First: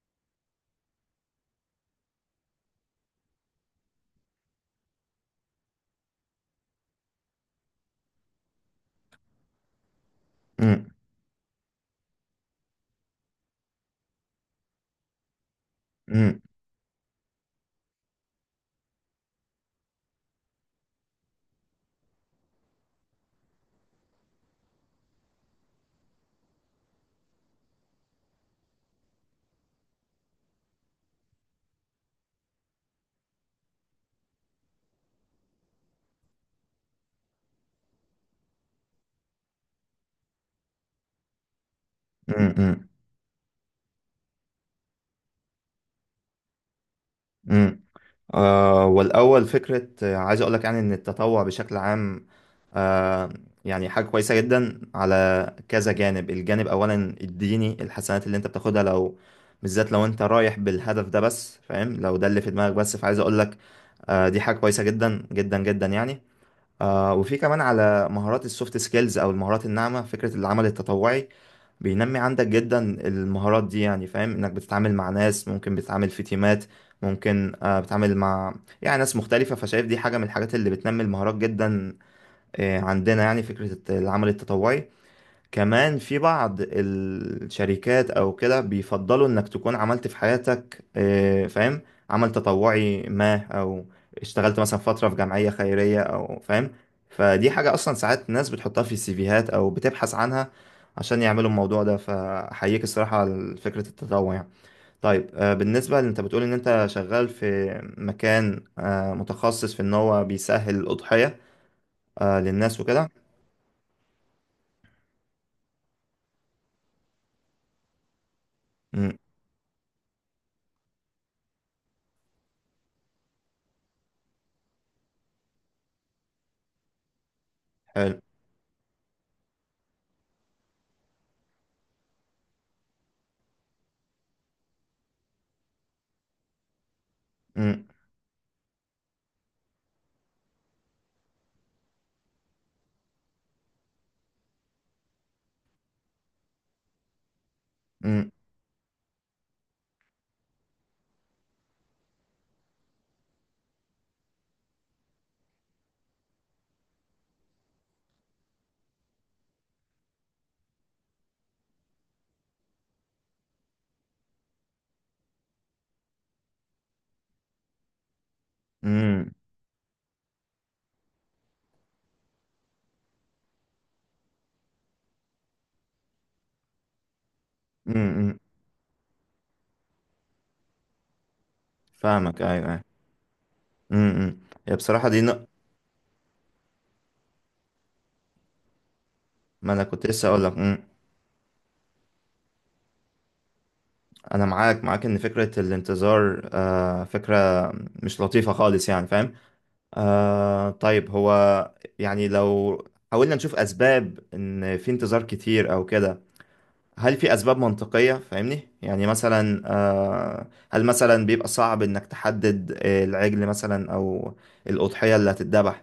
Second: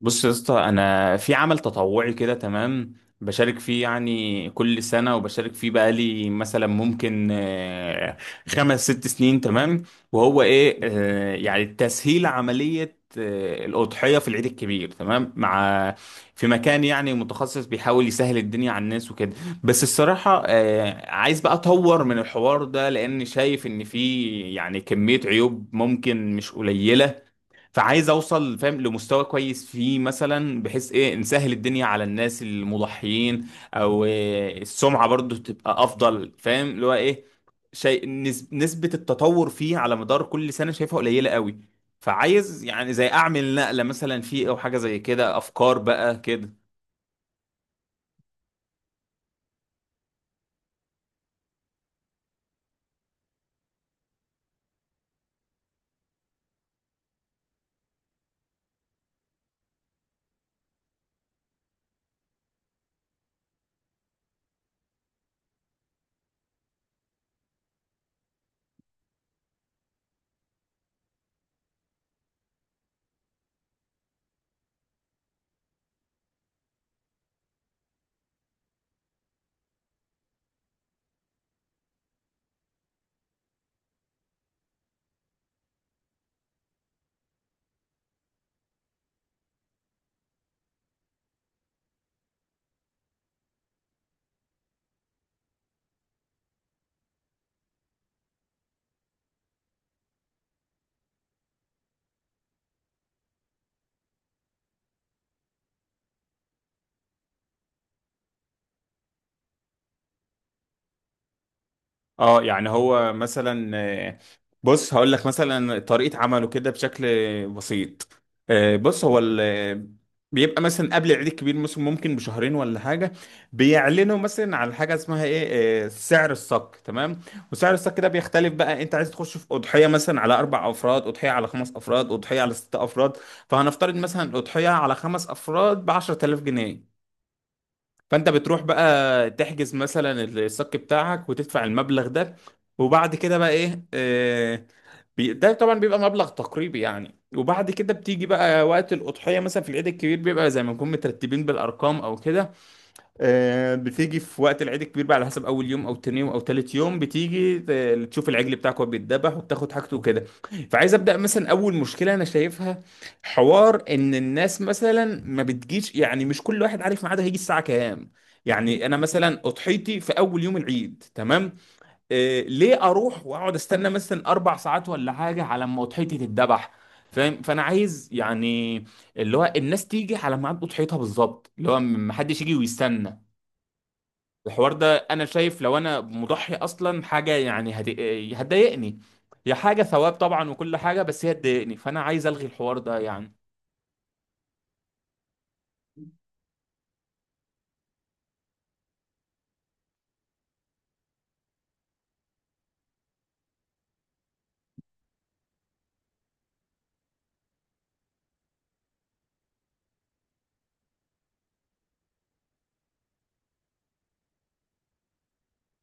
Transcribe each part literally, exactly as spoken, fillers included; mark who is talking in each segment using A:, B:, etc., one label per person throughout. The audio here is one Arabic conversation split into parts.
A: بص يا اسطى، انا في عمل تطوعي كده، تمام. بشارك فيه يعني كل سنه، وبشارك فيه بقالي مثلا ممكن آه، خمس ست سنين، تمام. وهو ايه
B: مم.
A: آه، يعني تسهيل عمليه آه، الاضحيه في العيد الكبير، تمام. مع
B: مم.
A: في مكان يعني متخصص بيحاول يسهل الدنيا على الناس وكده. بس الصراحه آه، عايز بقى اطور من الحوار ده، لان شايف ان فيه يعني كميه عيوب ممكن مش قليله. فعايز اوصل فاهم لمستوى كويس فيه مثلا، بحيث ايه نسهل الدنيا على الناس المضحيين، او إيه السمعة برضو تبقى افضل. فاهم اللي هو ايه، شيء نس- نسبة التطور فيه على مدار كل سنة شايفها قليلة قوي.
B: مم.
A: فعايز
B: مم.
A: يعني زي اعمل نقلة مثلا فيه او حاجة زي كده. افكار بقى كده.
B: مم. آه والأول فكرة آه، عايز أقول لك يعني إن التطوع بشكل عام آه يعني حاجة كويسة جدا على كذا جانب، الجانب أولا الديني، الحسنات اللي أنت بتاخدها لو بالذات لو أنت رايح بالهدف ده بس، فاهم؟ لو ده اللي في دماغك بس، فعايز أقول لك آه دي حاجة كويسة جدا جدا جدا يعني. آه وفي كمان على مهارات السوفت سكيلز أو المهارات الناعمة، فكرة العمل التطوعي بينمي عندك جدا المهارات دي، يعني فاهم انك بتتعامل مع ناس، ممكن بتتعامل في تيمات، ممكن آه، بتتعامل مع يعني ناس مختلفة، فشايف دي حاجة من الحاجات اللي بتنمي المهارات جدا. آه، عندنا يعني فكرة العمل التطوعي كمان في بعض الشركات او كده بيفضلوا انك تكون عملت في حياتك آه، فاهم عمل تطوعي ما، او اشتغلت مثلا فترة في جمعية خيرية او فاهم، فدي حاجة اصلا ساعات ناس بتحطها في السيفيهات او بتبحث عنها عشان يعملوا الموضوع ده، فاحييك الصراحة على فكرة التطوع يعني. طيب آه، بالنسبة اللي انت بتقول ان انت شغال في مكان آه، متخصص في ان هو بيسهل الأضحية آه،
A: اه يعني
B: للناس وكده.
A: هو مثلا آه، بص هقول لك مثلا طريقة عمله كده بشكل بسيط. آه، بص هو
B: مم.
A: ال- بيبقى مثلا قبل العيد الكبير مثلا ممكن بشهرين ولا حاجة، بيعلنوا مثلا على حاجة اسمها ايه آه، سعر الصك، تمام. وسعر الصك ده
B: حلو.
A: بيختلف بقى، انت عايز تخش في أضحية مثلا على أربع أفراد، أضحية على خمس أفراد، أضحية على ست أفراد. فهنفترض مثلا أضحية على خمس أفراد بعشرة آلاف جنيه.
B: مم.
A: فانت بتروح بقى تحجز مثلا الصك بتاعك وتدفع المبلغ ده. وبعد كده بقى ايه، آه، بي- ده طبعا بيبقى مبلغ تقريبي يعني. وبعد كده بتيجي
B: مم.
A: بقى وقت الأضحية مثلا في العيد الكبير بيبقى زي ما نكون مترتبين بالأرقام أو كده. آه، بتيجي في وقت العيد الكبير بقى على حسب اول يوم او تاني يوم او تالت يوم، بتيجي ت- تشوف العجل بتاعك وهو بيتذبح وبتاخد حاجته وكده. فعايز ابدا مثلا اول مشكله انا شايفها حوار ان الناس مثلا ما بتجيش، يعني مش كل واحد عارف ميعاده هيجي الساعه كام. يعني انا
B: مم.
A: مثلا اضحيتي في اول يوم العيد، تمام. آه ليه اروح واقعد استنى مثلا اربع ساعات ولا حاجه على ما اضحيتي تتذبح؟ فاهم. فانا عايز
B: امم، امم.
A: يعني اللي هو الناس تيجي على ميعاد اضحيتها بالظبط، اللي هو محدش
B: فاهمك، ايوه
A: يجي
B: ايوه،
A: ويستنى.
B: امم امم.
A: الحوار
B: هي
A: ده
B: بصراحه دي
A: انا
B: نق...
A: شايف لو انا مضحي اصلا حاجه يعني هت- هتضايقني. هي
B: ما
A: حاجه
B: انا كنت
A: ثواب
B: لسه اقول
A: طبعا
B: لك،
A: وكل
B: امم
A: حاجه، بس هي تضايقني. فانا عايز الغي الحوار ده يعني.
B: انا معاك معاك ان فكره الانتظار آه فكره مش لطيفه خالص يعني فاهم. آه طيب هو يعني لو حاولنا نشوف اسباب ان في انتظار كتير او كده، هل في اسباب منطقيه؟ فاهمني يعني مثلا، آه هل مثلا بيبقى صعب انك تحدد آه، العجل مثلا او الاضحيه اللي هتتذبح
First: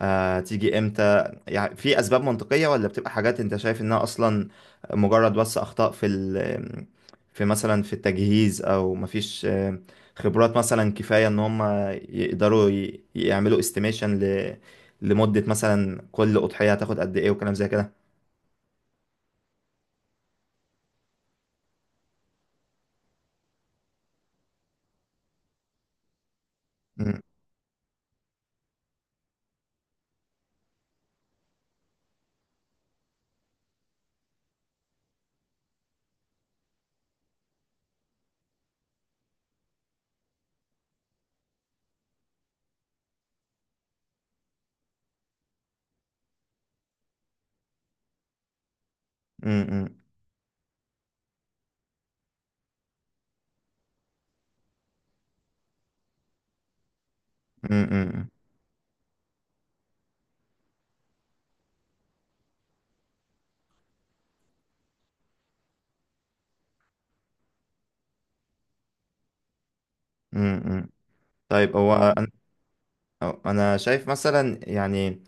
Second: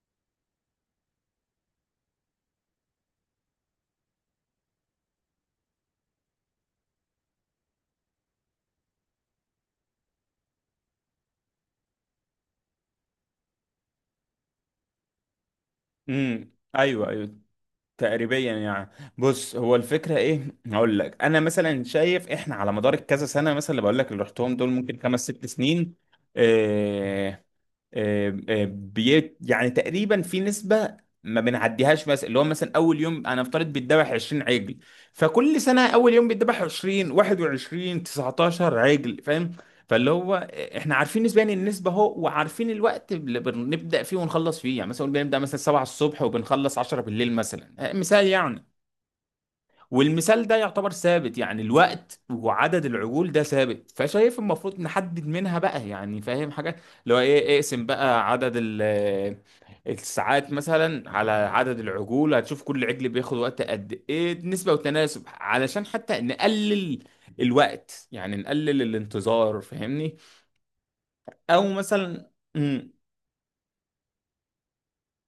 B: آه، تيجي امتى؟ يعني في اسباب منطقية ولا بتبقى حاجات انت شايف انها اصلا مجرد بس اخطاء في ال في مثلا في التجهيز، او مفيش آه، خبرات مثلا كفاية ان هم يقدروا ي- يعملوا استيميشن ل لمدة مثلا كل
A: امم
B: أضحية هتاخد
A: ايوه
B: قد ايه،
A: ايوه،
B: وكلام زي كده.
A: تقريبا يعني. بص هو الفكره ايه، هقول لك انا مثلا شايف احنا على مدار كذا سنه مثلا، اللي بقول لك اللي رحتهم دول ممكن خمس ست سنين.
B: مم،
A: آه، آه، آه، بي يعني تقريبا في نسبة ما بنعديهاش، مثلا اللي هو مثلا اول يوم انا افترض بيتذبح عشرين عجل. فكل سنة اول يوم بيتذبح عشرين واحد وعشرين تسعتاشر عجل، فاهم. فاللي هو احنا عارفين نسبيا النسبة اهو، وعارفين الوقت اللي بنبدأ فيه ونخلص فيه. يعني مثلا بنبدأ مثلا سبعة الصبح وبنخلص عشرة بالليل مثلا، آه، مثال يعني.
B: مم، مم،
A: والمثال ده يعتبر ثابت يعني، الوقت وعدد العجول ده ثابت. فشايف المفروض نحدد منها بقى يعني، فاهم حاجة اللي هو ايه. اقسم
B: مم، مم،
A: بقى عدد ال- آه، الساعات مثلا على عدد العجول، هتشوف كل عجل بياخد وقت قد ايه، نسبة وتناسب علشان حتى نقلل الوقت يعني، نقلل الانتظار، فاهمني.
B: مم، مم.
A: او
B: طيب هو أنا
A: مثلا امم
B: أنا شايف مثلا يعني،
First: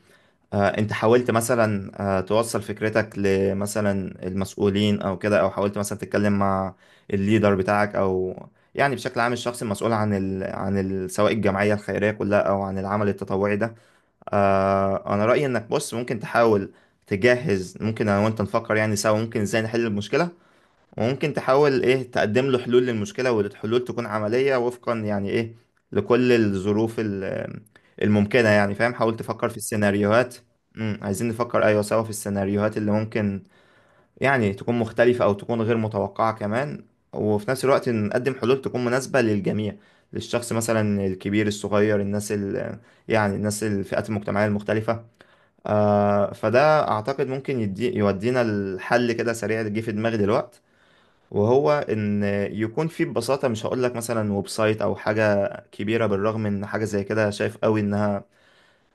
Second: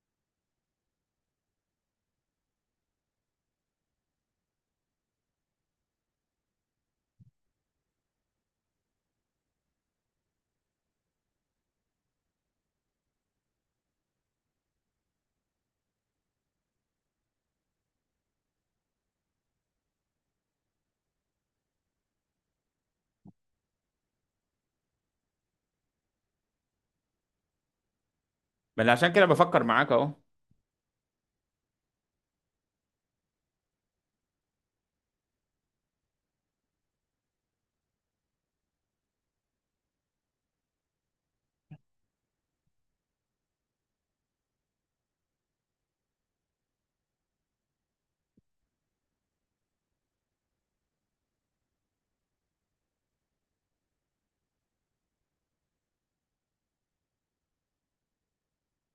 B: آه، انت حاولت مثلا آه، توصل فكرتك لمثلا المسؤولين او كده، او حاولت مثلا تتكلم مع الليدر بتاعك او يعني بشكل عام الشخص المسؤول عن ال... عن ال... سواء الجمعية الخيرية كلها او عن العمل التطوعي ده. آه، انا رأيي انك بص ممكن تحاول تجهز، ممكن انا وانت نفكر يعني سوا ممكن ازاي نحل المشكلة، وممكن تحاول ايه تقدم له حلول للمشكلة، والحلول تكون عملية وفقا يعني ايه لكل الظروف ال- الممكنة، يعني
A: ما أنا
B: فاهم
A: عشان
B: حاول
A: كده
B: تفكر في
A: بفكر معاك اهو.
B: السيناريوهات. امم، عايزين نفكر ايوه سوا في السيناريوهات اللي ممكن يعني تكون مختلفة او تكون غير متوقعة كمان، وفي نفس الوقت نقدم حلول تكون مناسبة للجميع، للشخص مثلا الكبير، الصغير، الناس ال يعني الناس الفئات المجتمعية المختلفة. آه فده اعتقد ممكن يدي يودينا الحل كده سريع، اللي جه في دماغي دلوقتي وهو ان يكون فيه ببساطه، مش هقول لك مثلا ويب سايت او حاجه كبيره، بالرغم ان حاجه زي كده شايف قوي انها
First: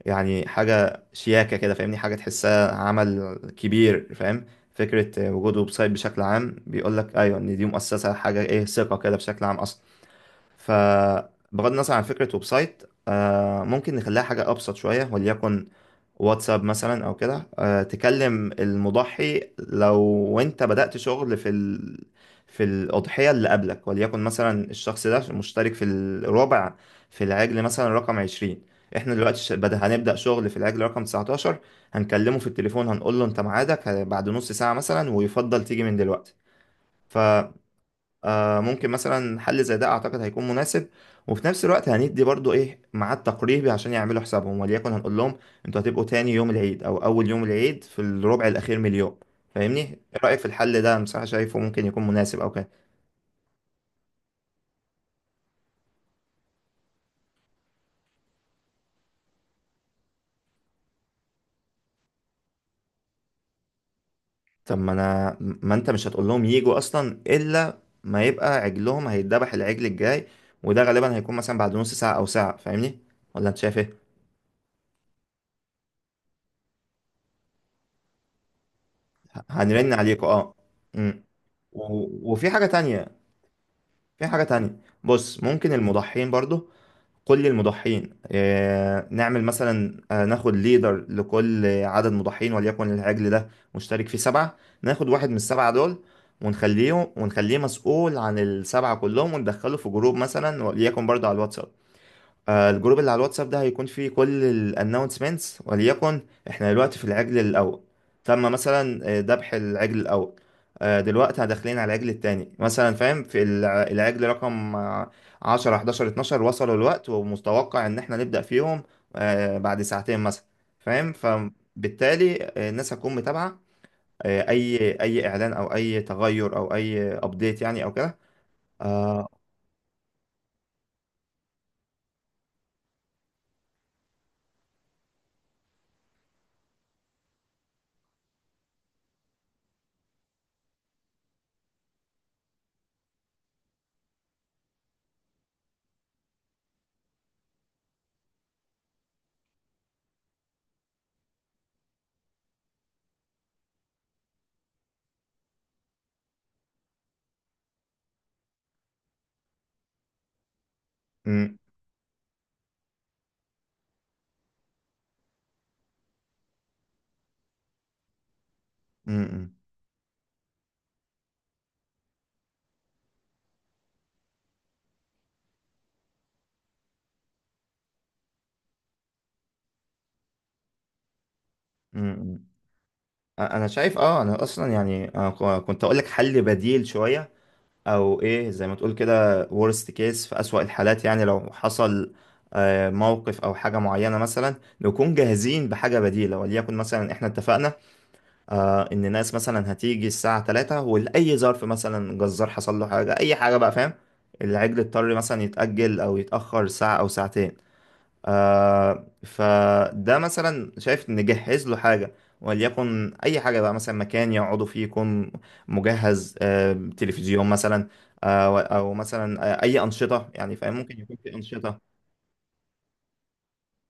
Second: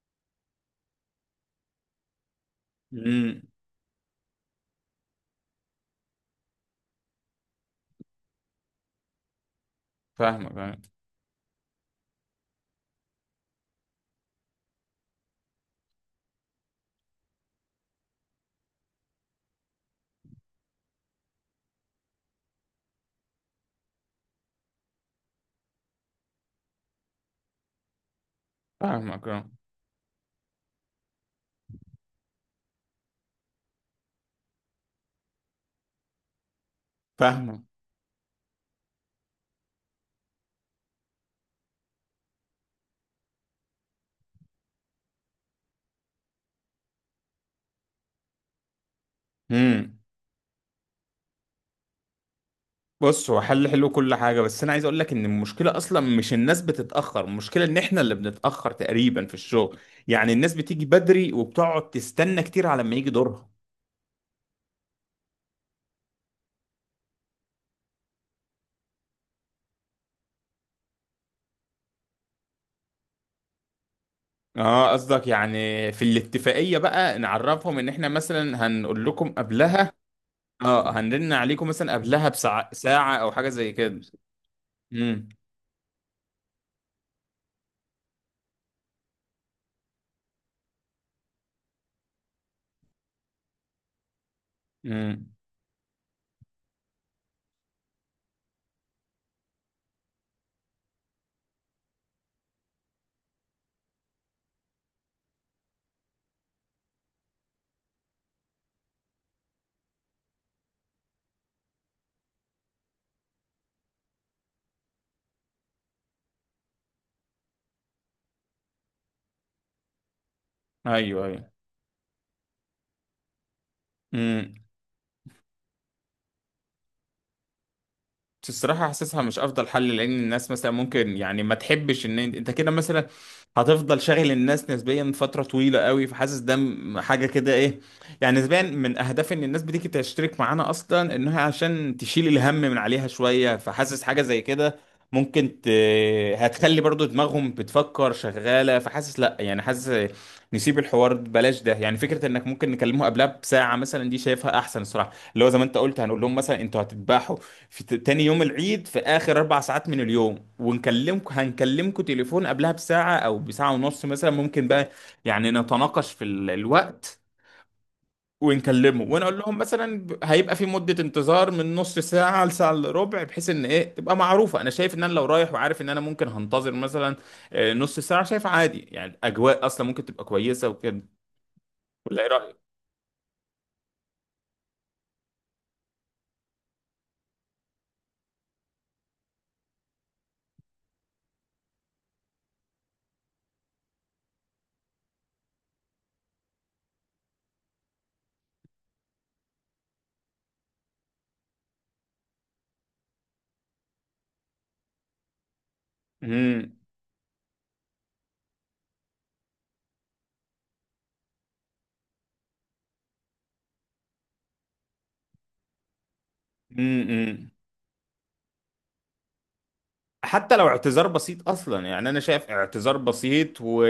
B: يعني حاجه شياكه كده، فاهمني حاجه تحسها عمل
A: امم
B: كبير فاهم. فكره وجود ويب سايت بشكل عام بيقول لك ايوه ان دي مؤسسه حاجه ايه، ثقه كده بشكل عام اصلا.
A: فاهمك فاهمك
B: فبغض النظر عن فكره ويب سايت، آه ممكن نخليها حاجه ابسط شويه، وليكن واتساب مثلا او كده. آه، تكلم المضحي لو انت بدأت شغل في ال... في الأضحية اللي قبلك، وليكن مثلا الشخص ده مشترك في الرابع في العجل مثلا رقم عشرين، احنا
A: فاهمك.
B: دلوقتي
A: اه.
B: ش- بدأ هنبدأ شغل في العجل رقم تسعة عشر، هنكلمه في التليفون هنقول له انت ميعادك بعد نص ساعة مثلا، ويفضل تيجي من دلوقتي. ف
A: فاهمك.
B: آه ممكن مثلا حل زي ده اعتقد هيكون مناسب. وفي نفس الوقت هندي برضو ايه ميعاد تقريبي عشان يعملوا حسابهم، وليكن هنقول لهم انتوا هتبقوا تاني يوم العيد او اول يوم العيد في الربع الاخير من اليوم، فاهمني؟ ايه
A: امم
B: رايك في الحل ده؟ انا بصراحه شايفه ممكن يكون مناسب او كده.
A: بص هو حل حلو كل حاجة، بس أنا عايز أقول لك إن المشكلة أصلا مش الناس بتتأخر، المشكلة إن إحنا اللي بنتأخر تقريبا في الشغل. يعني الناس بتيجي بدري وبتقعد تستنى كتير على ما يجي دورها.
B: طب ما انا، ما انت مش هتقول لهم يجوا اصلا الا ما يبقى عجلهم هيتذبح العجل الجاي، وده غالبا هيكون مثلا بعد نص ساعه او ساعه، فاهمني؟ ولا انت شايف ايه؟
A: اه قصدك يعني في الاتفاقية بقى نعرفهم إن إحنا مثلا هنقول لكم قبلها.
B: هنرن عليكوا اه.
A: اه
B: امم.
A: هنرن عليكم مثلا قبلها
B: و- وفي حاجه
A: بساعة، ساعة
B: تانية،
A: أو حاجة زي كده.
B: في حاجة تانية
A: امم
B: بص، ممكن المضحين برضو كل المضحين آه، نعمل مثلا آه، ناخد ليدر لكل عدد مضحين، وليكن العجل ده مشترك فيه سبعة، ناخد
A: امم،
B: واحد من السبعة دول ونخليه ونخليه مسؤول عن السبعة كلهم وندخله في جروب مثلا وليكن برضو على الواتساب. آه، الجروب اللي على الواتساب ده هيكون فيه كل الانونسمنتس، وليكن احنا دلوقتي في العجل الاول، تم مثلا آه، ذبح العجل الاول، آه، دلوقتي داخلين على العجل التاني مثلا فاهم، في الع- العجل رقم آه، عشرة حداشر اتناشر وصلوا الوقت ومتوقع ان احنا نبدأ فيهم آه، بعد ساعتين مثلا فاهم،
A: أيوه أيوه.
B: فبالتالي آه، الناس هتكون متابعة آه،
A: مم.
B: اي اي اعلان او اي تغير او اي ابديت يعني او كده.
A: الصراحة حاسسها
B: آه،
A: مش أفضل حل، لأن الناس مثلا ممكن يعني ما تحبش إن أنت أنت كده مثلا هتفضل شاغل الناس نسبيا فترة طويلة قوي. فحاسس ده م- حاجة كده إيه، يعني نسبيا من أهداف إن الناس بتيجي تشترك معانا أصلا إنها عشان تشيل الهم من عليها شوية. فحاسس حاجة زي كده ممكن ت... هتخلي برضو دماغهم بتفكر شغالة. فحاسس لأ يعني، حاسس نسيب الحوار ده، بلاش ده يعني. فكرة إنك ممكن نكلمه قبلها بساعة مثلا، دي شايفها أحسن الصراحة. اللي هو زي ما أنت قلت، هنقول لهم مثلا أنتوا هتتباحوا في ت- تاني يوم العيد في آخر أربع ساعات من اليوم، ونكلمكم
B: م-
A: هنكلمكم تليفون قبلها بساعة أو بساعة ونص مثلا، ممكن بقى يعني نتناقش في ال- الوقت. ونكلمه ونقول
B: م-
A: لهم مثلا ب- هيبقى في مدة انتظار من نص ساعة لساعة إلا ربع، بحيث إن إيه تبقى معروفة. أنا شايف إن أنا لو رايح وعارف إن أنا ممكن هنتظر مثلا آه، نص ساعة، شايف عادي يعني. الأجواء أصلا ممكن تبقى كويسة وكده.
B: م-
A: ولا إيه رأيك؟
B: م- انا شايف اه، انا اصلا يعني أنا ك- كنت اقول لك حل بديل شويه، او ايه زي ما تقول كده worst case في اسوأ الحالات، يعني لو حصل آه، موقف او حاجه معينه مثلا، نكون جاهزين بحاجه بديله. وليكن مثلا احنا اتفقنا آه، ان ناس مثلا هتيجي الساعه تلاتة، ولاي ظرف مثلا جزار حصل له حاجه اي حاجه بقى فاهم، العجل اضطر مثلا يتاجل او يتاخر ساعه او ساعتين، آه فده مثلا شايف نجهز له حاجة، وليكن أي حاجة بقى مثلا مكان يقعدوا فيه يكون مجهز، آه تلفزيون
A: امم.
B: مثلا، آه و- أو مثلا آه أي أنشطة يعني
A: حتى لو
B: فاهم ممكن
A: اعتذار
B: يكون في
A: بسيط
B: أنشطة.
A: اصلا يعني، انا شايف اعتذار بسيط و...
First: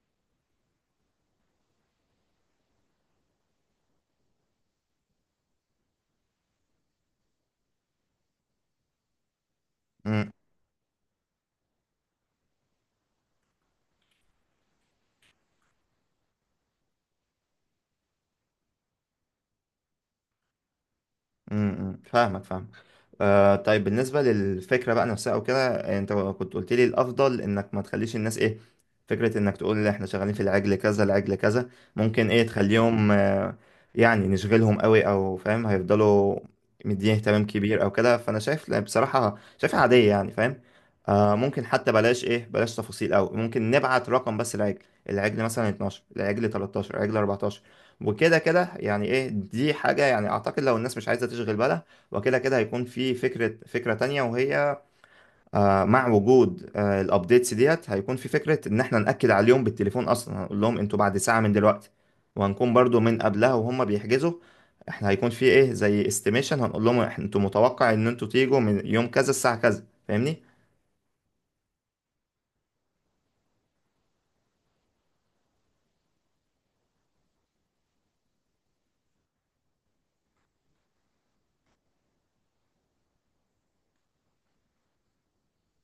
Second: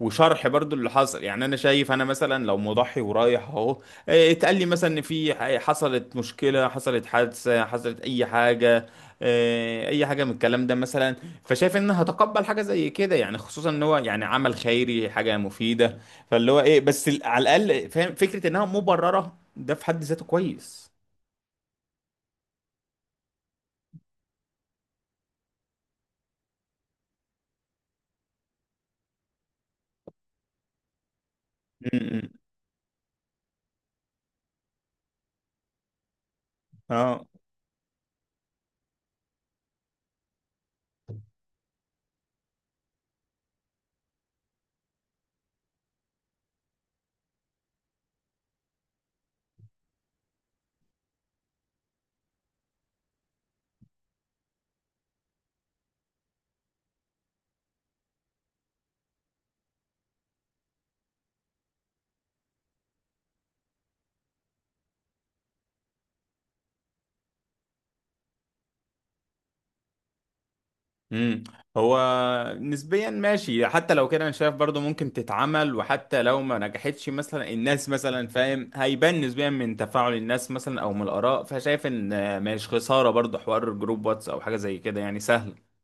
A: وشرح برضو اللي حصل يعني. انا شايف انا مثلا لو مضحي ورايح اهو، إيه، اتقال لي مثلا ان في ح- حصلت مشكلة، حصلت حادثة، حصلت اي حاجة، إيه، اي حاجة من
B: م-
A: الكلام ده مثلا، فشايف ان هتقبل حاجة زي كده يعني. خصوصا ان هو يعني عمل خيري، حاجة مفيدة. فاللي هو ايه، بس ال- على الاقل فاهم فكرة انها مبررة، ده في حد ذاته كويس.
B: م- م. فاهمك فاهمك. آه طيب بالنسبة للفكرة بقى نفسها أو كده، أنت كنت قلت لي الأفضل إنك ما تخليش الناس إيه فكرة إنك تقول إحنا شغالين في العجل كذا العجل كذا،
A: م-
B: ممكن
A: م.
B: إيه تخليهم آه يعني نشغلهم قوي، أو فاهم هيفضلوا مديه
A: اه.
B: اهتمام كبير أو كده، فأنا شايف لا، بصراحة شايفها عادية يعني فاهم. آه ممكن حتى بلاش إيه بلاش تفاصيل أوي، ممكن نبعت رقم بس العجل، العجل مثلا اتناشر العجل تلتاشر العجل اربعتاشر، وكده كده يعني إيه، دي حاجة يعني أعتقد لو الناس مش عايزة تشغل بالها. وكده كده هيكون في فكرة، فكرة تانية وهي آه، مع وجود آه، الابديتس ديت، هيكون في فكرة ان احنا نأكد عليهم بالتليفون اصلا، هنقول لهم انتوا بعد ساعة من دلوقتي، وهنكون برضو من قبلها وهم بيحجزوا، احنا هيكون في ايه زي استيميشن، هنقول لهم إحنا- انتوا متوقع ان انتوا تيجوا من يوم كذا الساعة كذا، فاهمني؟
A: امم. هو نسبيا ماشي، حتى لو كده انا شايف برضو ممكن تتعمل. وحتى لو ما نجحتش مثلا الناس مثلا فاهم، هيبان نسبيا من تفاعل الناس مثلا او من الاراء. فشايف ان مش خسارة برضو حوار جروب واتس او حاجة زي كده يعني، سهل.